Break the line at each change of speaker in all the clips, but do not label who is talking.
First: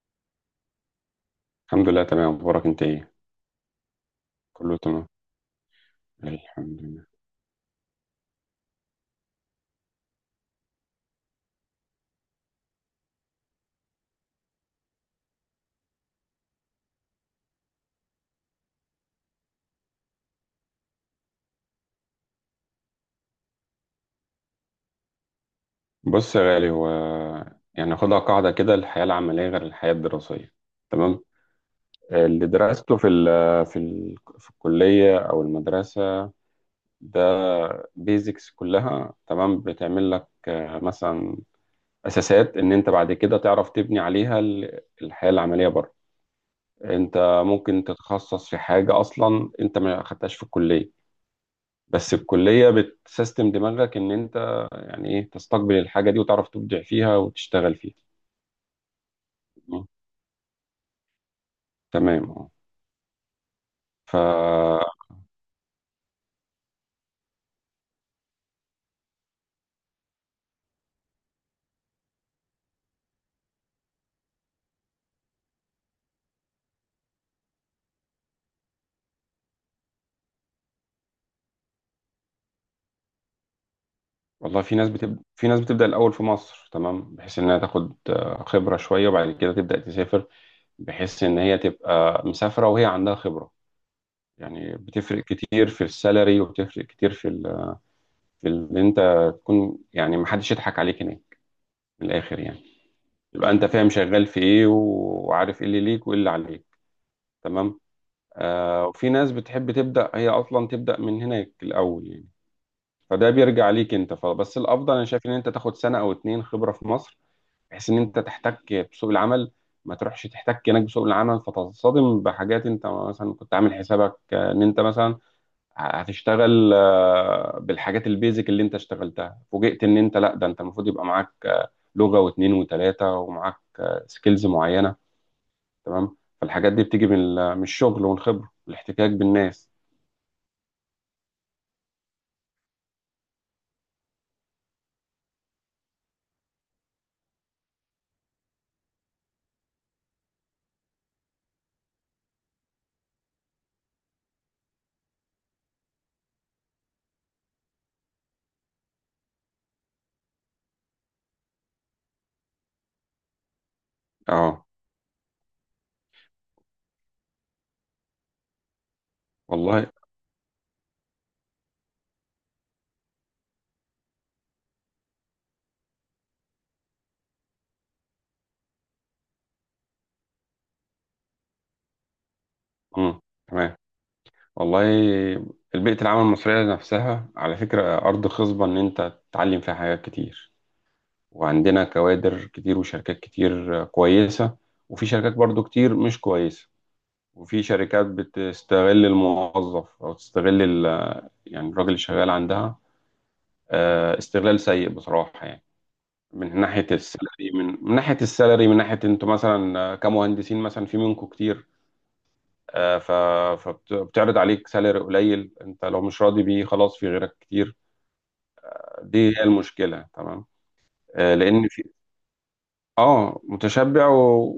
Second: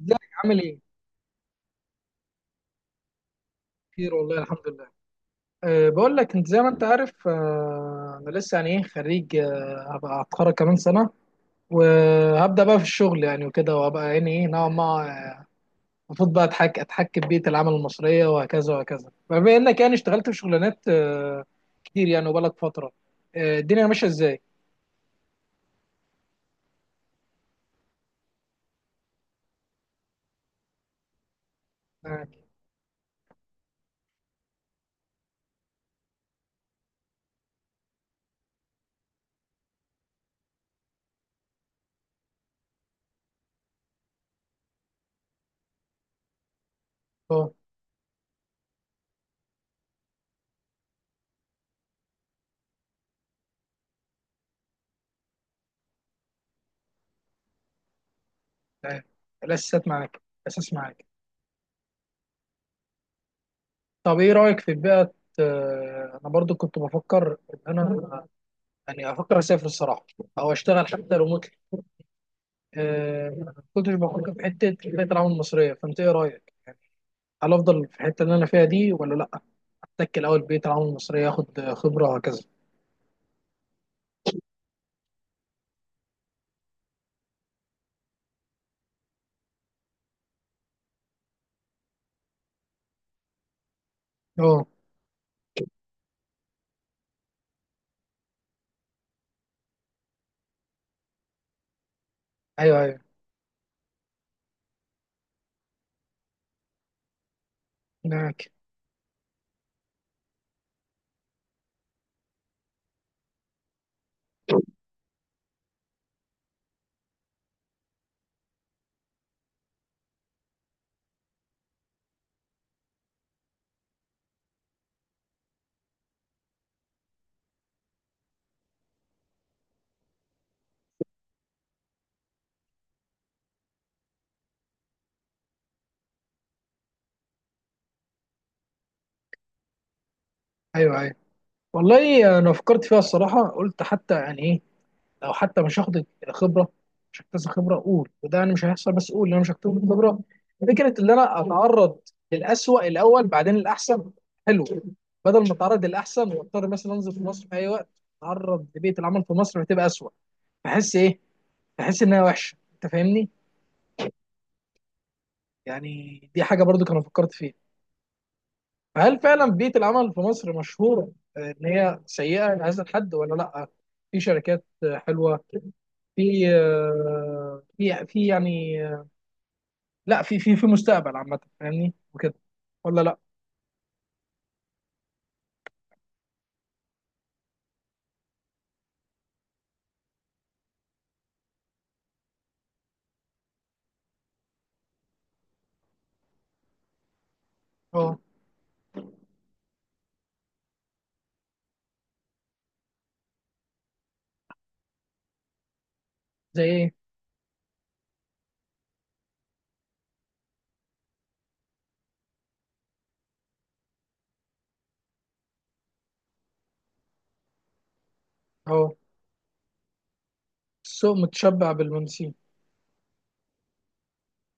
ازيك؟ عامل ايه؟
الحمد لله، تمام. اخبارك انت ايه؟
خير والله الحمد
كله
لله.
تمام.
بقول لك انت زي ما
الحمد
انت
لله.
عارف، انا لسه يعني خريج، أه هبقى هتخرج كمان سنه وهبدا بقى في الشغل يعني وكده، وهبقى يعني ايه نوعا ما المفروض بقى اتحكم بيئه العمل المصريه وهكذا وهكذا. فبما انك يعني اشتغلت في شغلانات كتير يعني وبقالك فتره، الدنيا ماشيه ازاي؟
بص يا غالي، هو يعني ناخدها قاعده كده، الحياه العمليه غير الحياه الدراسيه، تمام.
معاك.
اللي درسته في الكليه او المدرسه ده بيزكس كلها تمام، بتعمل لك مثلا اساسات ان انت بعد كده تعرف تبني عليها الحياه العمليه بره. انت
اه
ممكن تتخصص في حاجه اصلا انت ما خدتهاش في الكليه، بس الكلية بتسيستم دماغك إن أنت يعني إيه تستقبل الحاجة دي وتعرف تبدع فيها وتشتغل فيها.
تمام.
مم.
الاساسات معاك. الاساس معاك.
تمام، أه. ف
طب ايه رايك في بيئه؟ انا برضو كنت بفكر ان انا يعني افكر اسافر الصراحه، او اشتغل حتى ريموتلي. ما كنتش بفكر في حته البيئه العمل المصريه، فانت ايه رايك يعني؟ هل افضل في الحته اللي انا فيها دي ولا لا؟ اتكل اول بيئه العمل المصريه، اخد خبره وهكذا.
والله، في ناس بتبدأ الأول في مصر، تمام، بحيث إنها تاخد خبرة شوية وبعد كده تبدأ تسافر، بحيث إن هي تبقى مسافرة وهي عندها خبرة.
اه،
يعني بتفرق كتير في السالري وبتفرق كتير في إن أنت تكون يعني محدش يضحك عليك هناك، من الآخر يعني،
ايوه ايوه،
يبقى أنت فاهم شغال في إيه وعارف إيه اللي ليك وإيه اللي عليك، تمام.
معاك.
وفي ناس بتحب تبدأ هي أصلا تبدأ من هناك الأول يعني، فده بيرجع ليك أنت. فبس الأفضل أنا شايف إن أنت تاخد سنة أو اتنين خبرة في مصر، بحيث إن أنت تحتك بسوق العمل، ما تروحش تحتك هناك بسوق العمل فتصطدم بحاجات أنت مثلا كنت عامل حسابك إن أنت مثلا هتشتغل بالحاجات البيزك، اللي أنت اشتغلتها فوجئت إن أنت لأ، ده أنت المفروض يبقى معاك لغة واتنين وتلاتة، ومعاك سكيلز معينة، تمام. فالحاجات دي بتيجي من الشغل والخبرة والاحتكاك بالناس.
ايوه ايوه، والله انا فكرت فيها الصراحه، قلت حتى يعني ايه، لو حتى مش هاخد خبره، مش هكتسب خبره، اقول وده انا مش هيحصل، بس اقول ان انا مش هكتسب خبره، فكره ان انا اتعرض للأسوأ الاول بعدين الاحسن، حلو، بدل ما اتعرض للاحسن واضطر مثلا انزل في مصر في اي وقت اتعرض لبيئه العمل في مصر فتبقى أسوأ. بحس ايه، بحس انها وحشه، انت فاهمني؟
اه،
يعني دي حاجه برضو كنا فكرت فيها. فهل فعلا بيئه
والله.
العمل في مصر مشهوره آه، ان هي سيئه لهذا الحد ولا لا؟ في شركات آه، حلوه؟ في آه، في يعني، لا في في مستقبل عامة، فاهمني وكده، ولا لا؟
امم. تمام. والله، البيئة العمل المصرية نفسها على فكرة أرض خصبة إن أنت تتعلم فيها حاجات كتير، وعندنا كوادر كتير وشركات كتير كويسة، وفي شركات برضو كتير مش كويسة، وفي شركات
اه،
بتستغل الموظف أو تستغل يعني الراجل اللي شغال عندها استغلال سيء بصراحة يعني، من
زي
ناحية
ايه؟
السالري من من ناحية السالري من ناحية أنتوا مثلا كمهندسين، مثلا في منكم كتير. آه، ف- فبتعرض عليك سالري قليل، انت لو مش راضي بيه خلاص في غيرك كتير.
اه،
دي هي المشكله، تمام.
السوق
لان
متشبع
في،
بالمنسيين.
اه متشبع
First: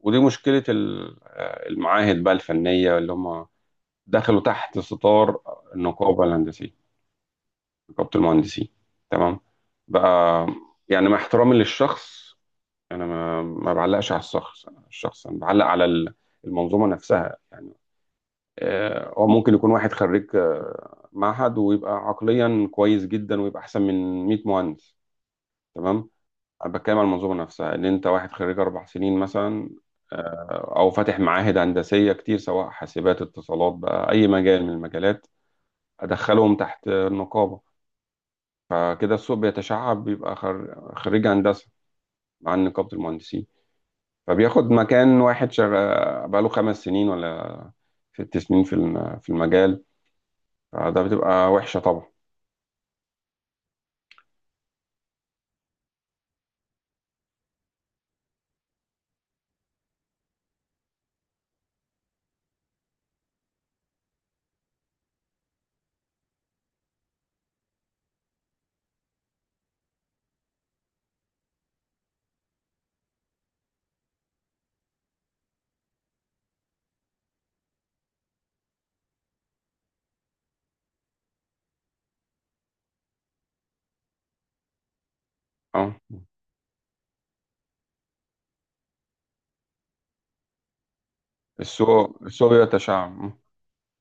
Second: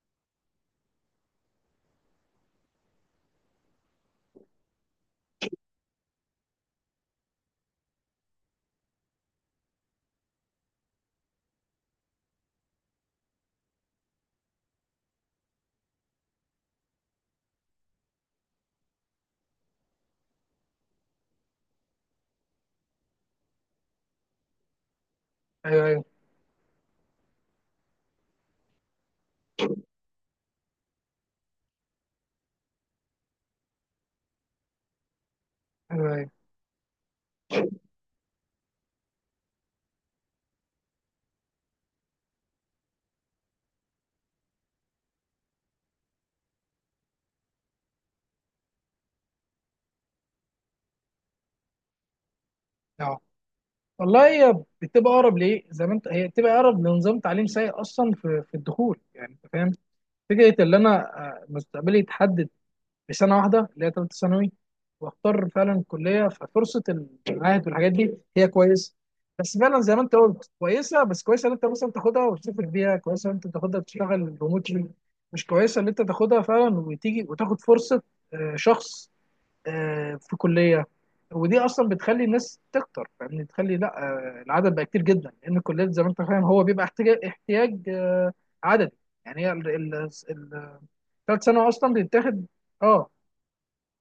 ودي مشكله المعاهد بقى الفنيه، اللي هم دخلوا تحت ستار النقابه الهندسيه، نقابه المهندسين، تمام. بقى، يعني مع احترامي للشخص، انا ما بعلقش على الشخص، الشخص انا بعلق على المنظومه نفسها يعني. هو ممكن يكون واحد خريج معهد ويبقى عقليا كويس جدا، ويبقى احسن من 100 مهندس،
ايوه ايوه.
تمام. انا بتكلم على المنظومه نفسها، ان انت واحد خريج اربع سنين مثلا، او فاتح معاهد هندسيه كتير، سواء حاسبات، اتصالات، بقى اي مجال من المجالات،
ايوه ايوه.
ادخلهم تحت النقابه. فكده السوق بيتشعب، بيبقى خريج هندسه مع نقابه المهندسين، فبياخد مكان واحد شغال بقاله خمس سنين ولا ست سنين في المجال. فده بتبقى وحشه طبعا.
اه، والله هي بتبقى اقرب ليه زي ما انت، هي بتبقى اقرب لنظام تعليم سيء اصلا في الدخول يعني، انت فاهم؟ فكره ان انا آه، مستقبلي يتحدد بسنه واحده اللي هي ثالثه ثانوي، واختار فعلا الكليه ففرصه. المعاهد والحاجات دي هي كويسه، بس فعلا زي ما انت قلت كويسه، بس كويسه ان انت مثلا تاخدها وتسافر بيها، كويسه ان انت تاخدها وتشتغل ريموتلي، مش كويسه ان انت تاخدها فعلا وتيجي وتاخد فرصه آه، شخص آه، في كليه. ودي اصلا بتخلي الناس تكتر، فاهمني؟ بتخلي لا آه، العدد بقى كتير جدا، لان الكليات
اه.
زي ما انت فاهم هو بيبقى احتياج آه، عددي. يعني هي ال- الثالث ثانوي اصلا
السوق
بيتاخد.
السوق
اه،
يتشعب. مم.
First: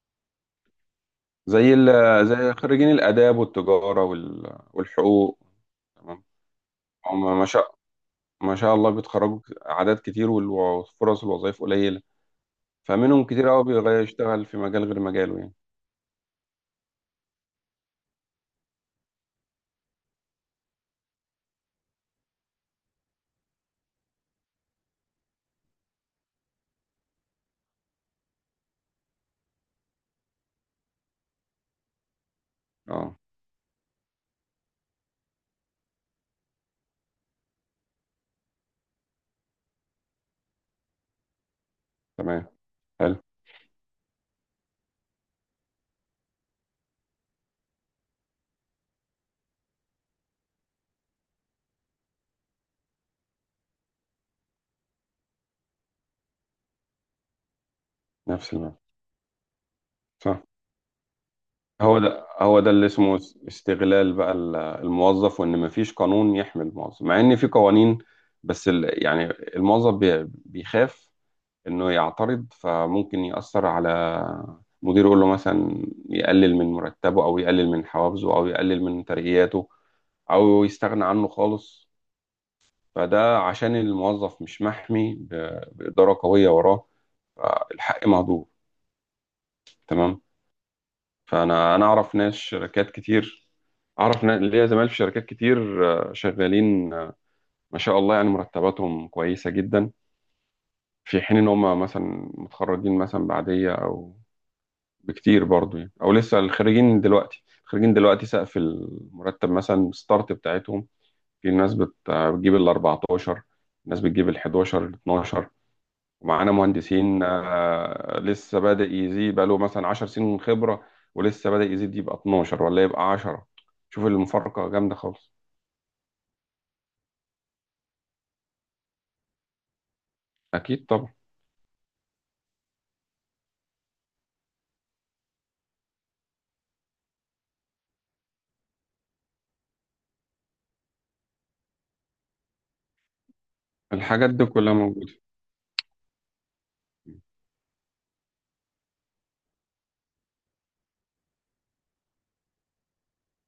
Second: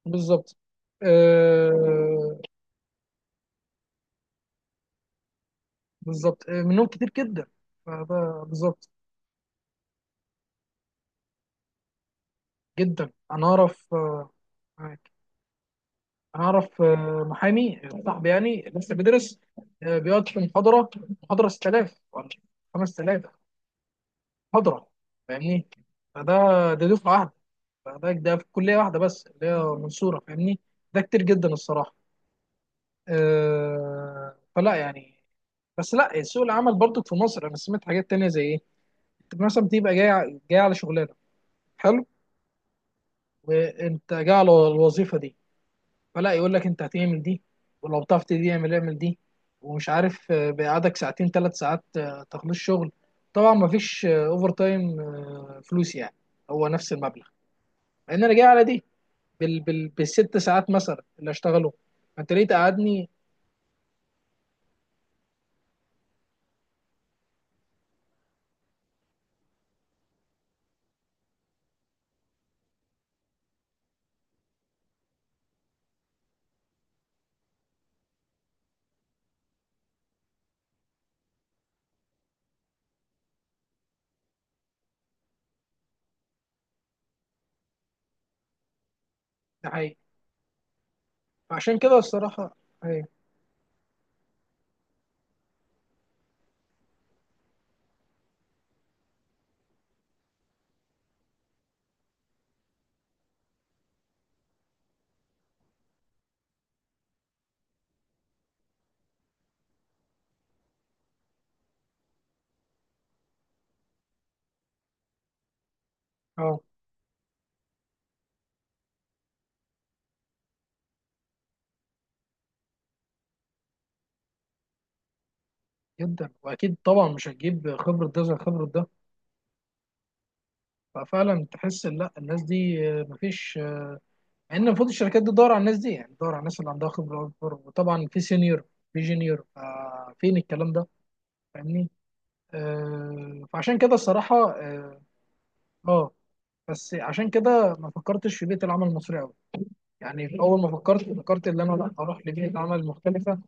بالظبط.
زي ال...
آه،
زي خريجين الآداب والتجارة والحقوق، تمام.
بالظبط آه، منهم كتير
هم ما
جدا،
شاء
فده
ما شاء
بالظبط.
الله بيتخرجوا أعداد كتير، وفرص الوظائف قليلة،
جدا،
فمنهم
انا
كتير قوي
اعرف
بيغير
آه،
يشتغل في مجال غير
معاك.
مجاله يعني.
انا اعرف آه، محامي صاحبي يعني لسه بيدرس، آه، بيقعد في محاضره، محاضره 6000 ولا 5000 محاضره، فاهمني؟ فده، ده دفعه واحده، فده ده في كليه واحده بس اللي هي منصوره، فاهمني؟ ده كتير جدا الصراحه.
اه.
آه، فلا يعني. بس لا، سوق العمل برضو في مصر انا سمعت حاجات تانية. زي ايه؟ انت مثلا بتبقى جاي على شغلانه، حلو،
تمام. حلو.
وانت جاي على الوظيفه دي، فلا يقول لك انت هتعمل دي، ولو بتعرف دي اعمل، اعمل دي، ومش عارف آه، بيقعدك ساعتين ثلاث ساعات آه، تخلص شغل، طبعا ما فيش اوفر تايم آه، فلوس يعني، هو نفس المبلغ، لان انا جاي
نفس
على
المعنى.
دي بالست
صح.
ساعات مثلا اللي اشتغله.
هو ده
انت ليه
هو ده اللي
تقعدني؟
اسمه استغلال بقى الموظف، وان مفيش قانون يحمي الموظف مع ان في قوانين، بس يعني الموظف بيخاف انه يعترض، فممكن يأثر على مديره، يقول له مثلا يقلل من مرتبه او يقلل من حوافزه او يقلل من ترقياته، او يستغنى عنه خالص. فده عشان الموظف مش محمي بإدارة قوية وراه، فالحق مهدور،
ده حقيقي.
تمام. فانا
فعشان
انا
كده
اعرف ناس
الصراحه
شركات
ايوه.
كتير، اعرف ليا زمايل في شركات كتير، شغالين، ما شاء الله، يعني مرتباتهم كويسة جدا، في حين ان هم مثلا متخرجين مثلا بعدية او بكتير برضو يعني، او لسه الخريجين دلوقتي سقف المرتب مثلا، الستارت بتاعتهم، في ناس بتجيب ال 14، ناس بتجيب ال 11 ال 12، ومعانا
اه،
مهندسين لسه بادئ يزيد بقاله مثلا 10 سنين خبرة، ولسه بادئ يزيد يبقى 12 ولا يبقى 10. شوف المفارقة جامدة خالص.
جدا، واكيد طبعا مش هتجيب خبره ده زي خبره ده.
اكيد طبعا.
ففعلا تحس ان لا، الناس دي آه، مفيش آه، مع ان المفروض الشركات دي تدور على الناس دي، يعني تدور على الناس اللي عندها خبره اكبر، وطبعا في سينيور في جونيور آه، فين الكلام ده، فاهمني؟ آه، فعشان كده
الحاجات
الصراحه
دي كلها
اه،
موجودة.
آه، بس عشان كده ما فكرتش في بيئه العمل المصريه قوي. يعني في اول ما فكرت، فكرت ان انا لا اروح لبيئه عمل مختلفه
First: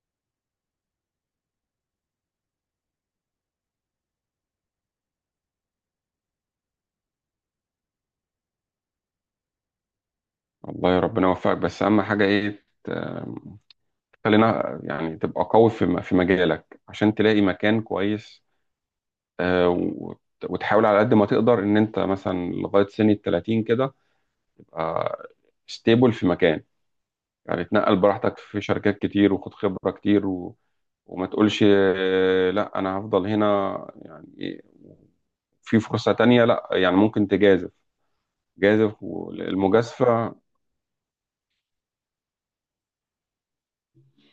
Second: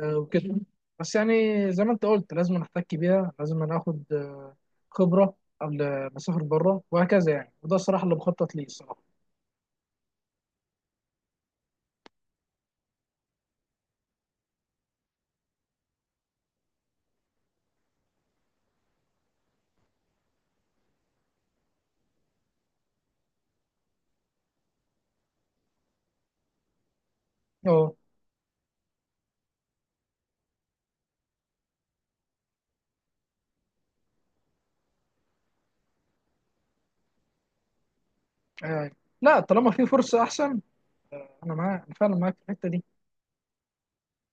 آه، وكده، بس يعني زي ما انت قلت لازم نحتك بيها، لازم ناخد آه، خبره قبل ما اسافر بره وهكذا، يعني وده الصراحه اللي بخطط ليه الصراحه.
الله، يا ربنا يوفقك. بس اهم حاجة ايه، خلينا يعني تبقى قوي في مجالك عشان تلاقي مكان كويس، آه، وت- وتحاول على قد ما تقدر ان انت مثلا لغايه سن ال 30 كده تبقى ستيبل في مكان. يعني
اه،
تنقل براحتك في شركات كتير، وخد خبره كتير، وما تقولش لا انا هفضل هنا. يعني إيه، في فرصه تانية، لا يعني ممكن تجازف،
آه،
جازف.
لا طالما في فرصه
والمجازفه،
احسن، انا معاك، انا فعلا معاك في الحته دي،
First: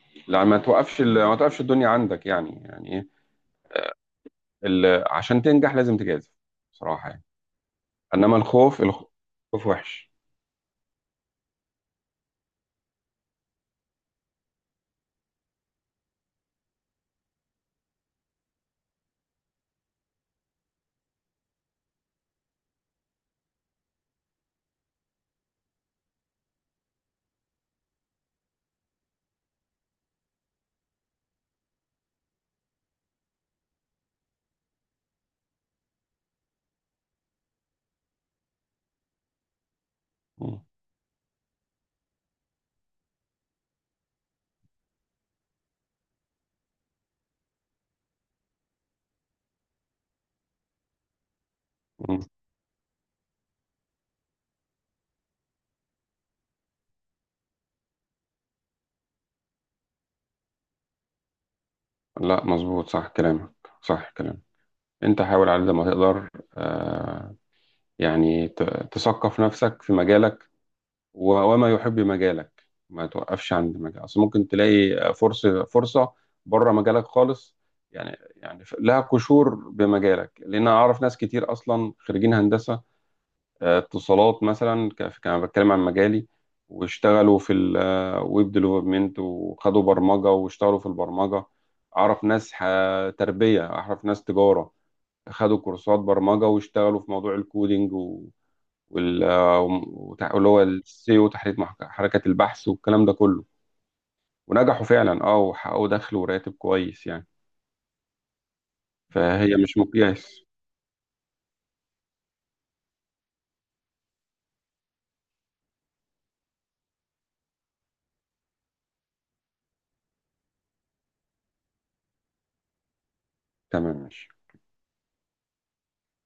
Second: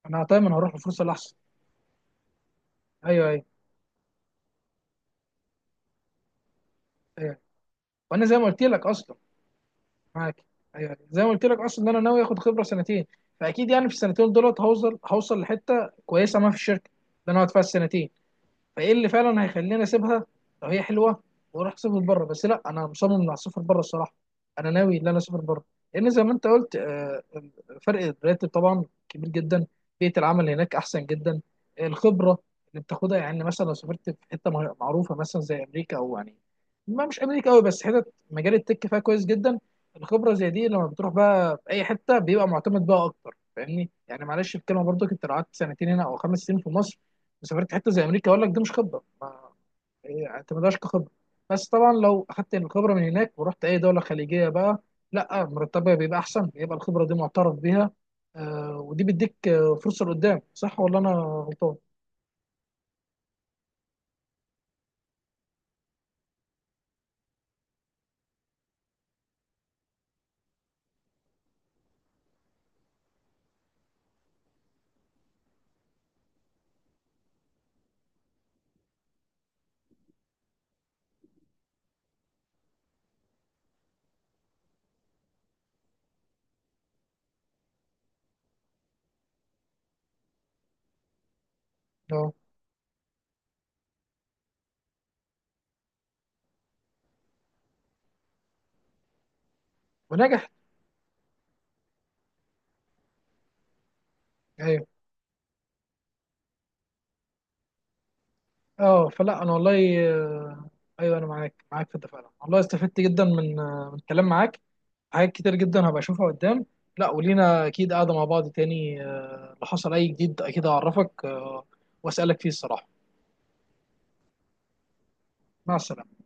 انا
لا
دايما هروح للفرصه الاحسن.
ما توقفش الدنيا عندك يعني، يعني ايه،
ايوه ايوه.
عشان تنجح لازم تجازف، بصراحه يعني.
ايوه، وانا زي
انما
ما قلت
الخوف،
لك اصلا،
الخوف وحش.
معاك. ايوه أيوه. زي ما قلت لك اصلا ان انا ناوي اخد خبره سنتين، فاكيد يعني في السنتين دولت هوصل لحته كويسه، ما في الشركه اللي انا اقعد فيها السنتين فايه اللي فعلا هيخليني اسيبها لو هي حلوه واروح اسافر بره، بس لا انا مصمم اني اسافر بره الصراحه. انا ناوي ان انا اسافر بره، لان زي ما انت قلت آه، آه، فرق الراتب طبعا كبير جدا، بيئه العمل هناك احسن جدا، الخبره اللي بتاخدها يعني مثلا لو سافرت في حته معروفه مثلا زي امريكا، او يعني ما مش امريكا قوي بس حتت مجال التك فيها كويس جدا. الخبره زي
مم.
دي لما بتروح بقى في اي حته بيبقى معتمد بقى اكتر، فاهمني؟ يعني معلش الكلمه، برضو كنت لو قعدت سنتين هنا او خمس سنين في مصر سافرت حته زي امريكا، اقول لك دي مش خبره، ما هي اعتمدهاش كخبره. بس طبعا
مم.
لو اخدت الخبره من هناك ورحت اي دوله خليجيه بقى، لا مرتبها بيبقى احسن، بيبقى الخبره دي معترف بيها آه، ودي بيديك آه، فرصه لقدام. صح ولا انا غلطان؟
لا مظبوط، صح كلامك، صح كلامك. انت حاول على قد ما تقدر، آه، يعني تثقف نفسك في مجالك، وما يحب مجالك ما توقفش عند مجال، اصل ممكن تلاقي فرصة، فرصة بره مجالك خالص يعني لها قشور بمجالك، لان انا اعرف ناس كتير اصلا خريجين هندسة، اتصالات مثلا، كان بتكلم عن مجالي، واشتغلوا في الويب ديفلوبمنت، وخدوا برمجة واشتغلوا في البرمجة. اعرف
اه،
ناس تربية، اعرف ناس تجارة، خدوا كورسات برمجة واشتغلوا في موضوع الكودينج وال... واللي
ونجح.
هو السيو، حركة البحث والكلام ده كله، ونجحوا
ايوه.
فعلا، وحققوا دخل وراتب كويس يعني،
اه، فلا انا
فهي مش
والله
مقياس.
آه، ايوه انا معاك، معاك في ده فعلا، والله استفدت جدا من آه من الكلام معاك، حاجات كتير جدا هبقى اشوفها قدام. لا ولينا اكيد قاعده مع بعض تاني آه، لو حصل اي جديد اكيد هعرفك آه، واسالك فيه الصراحه.
تمام، ماشي.
مع السلامة.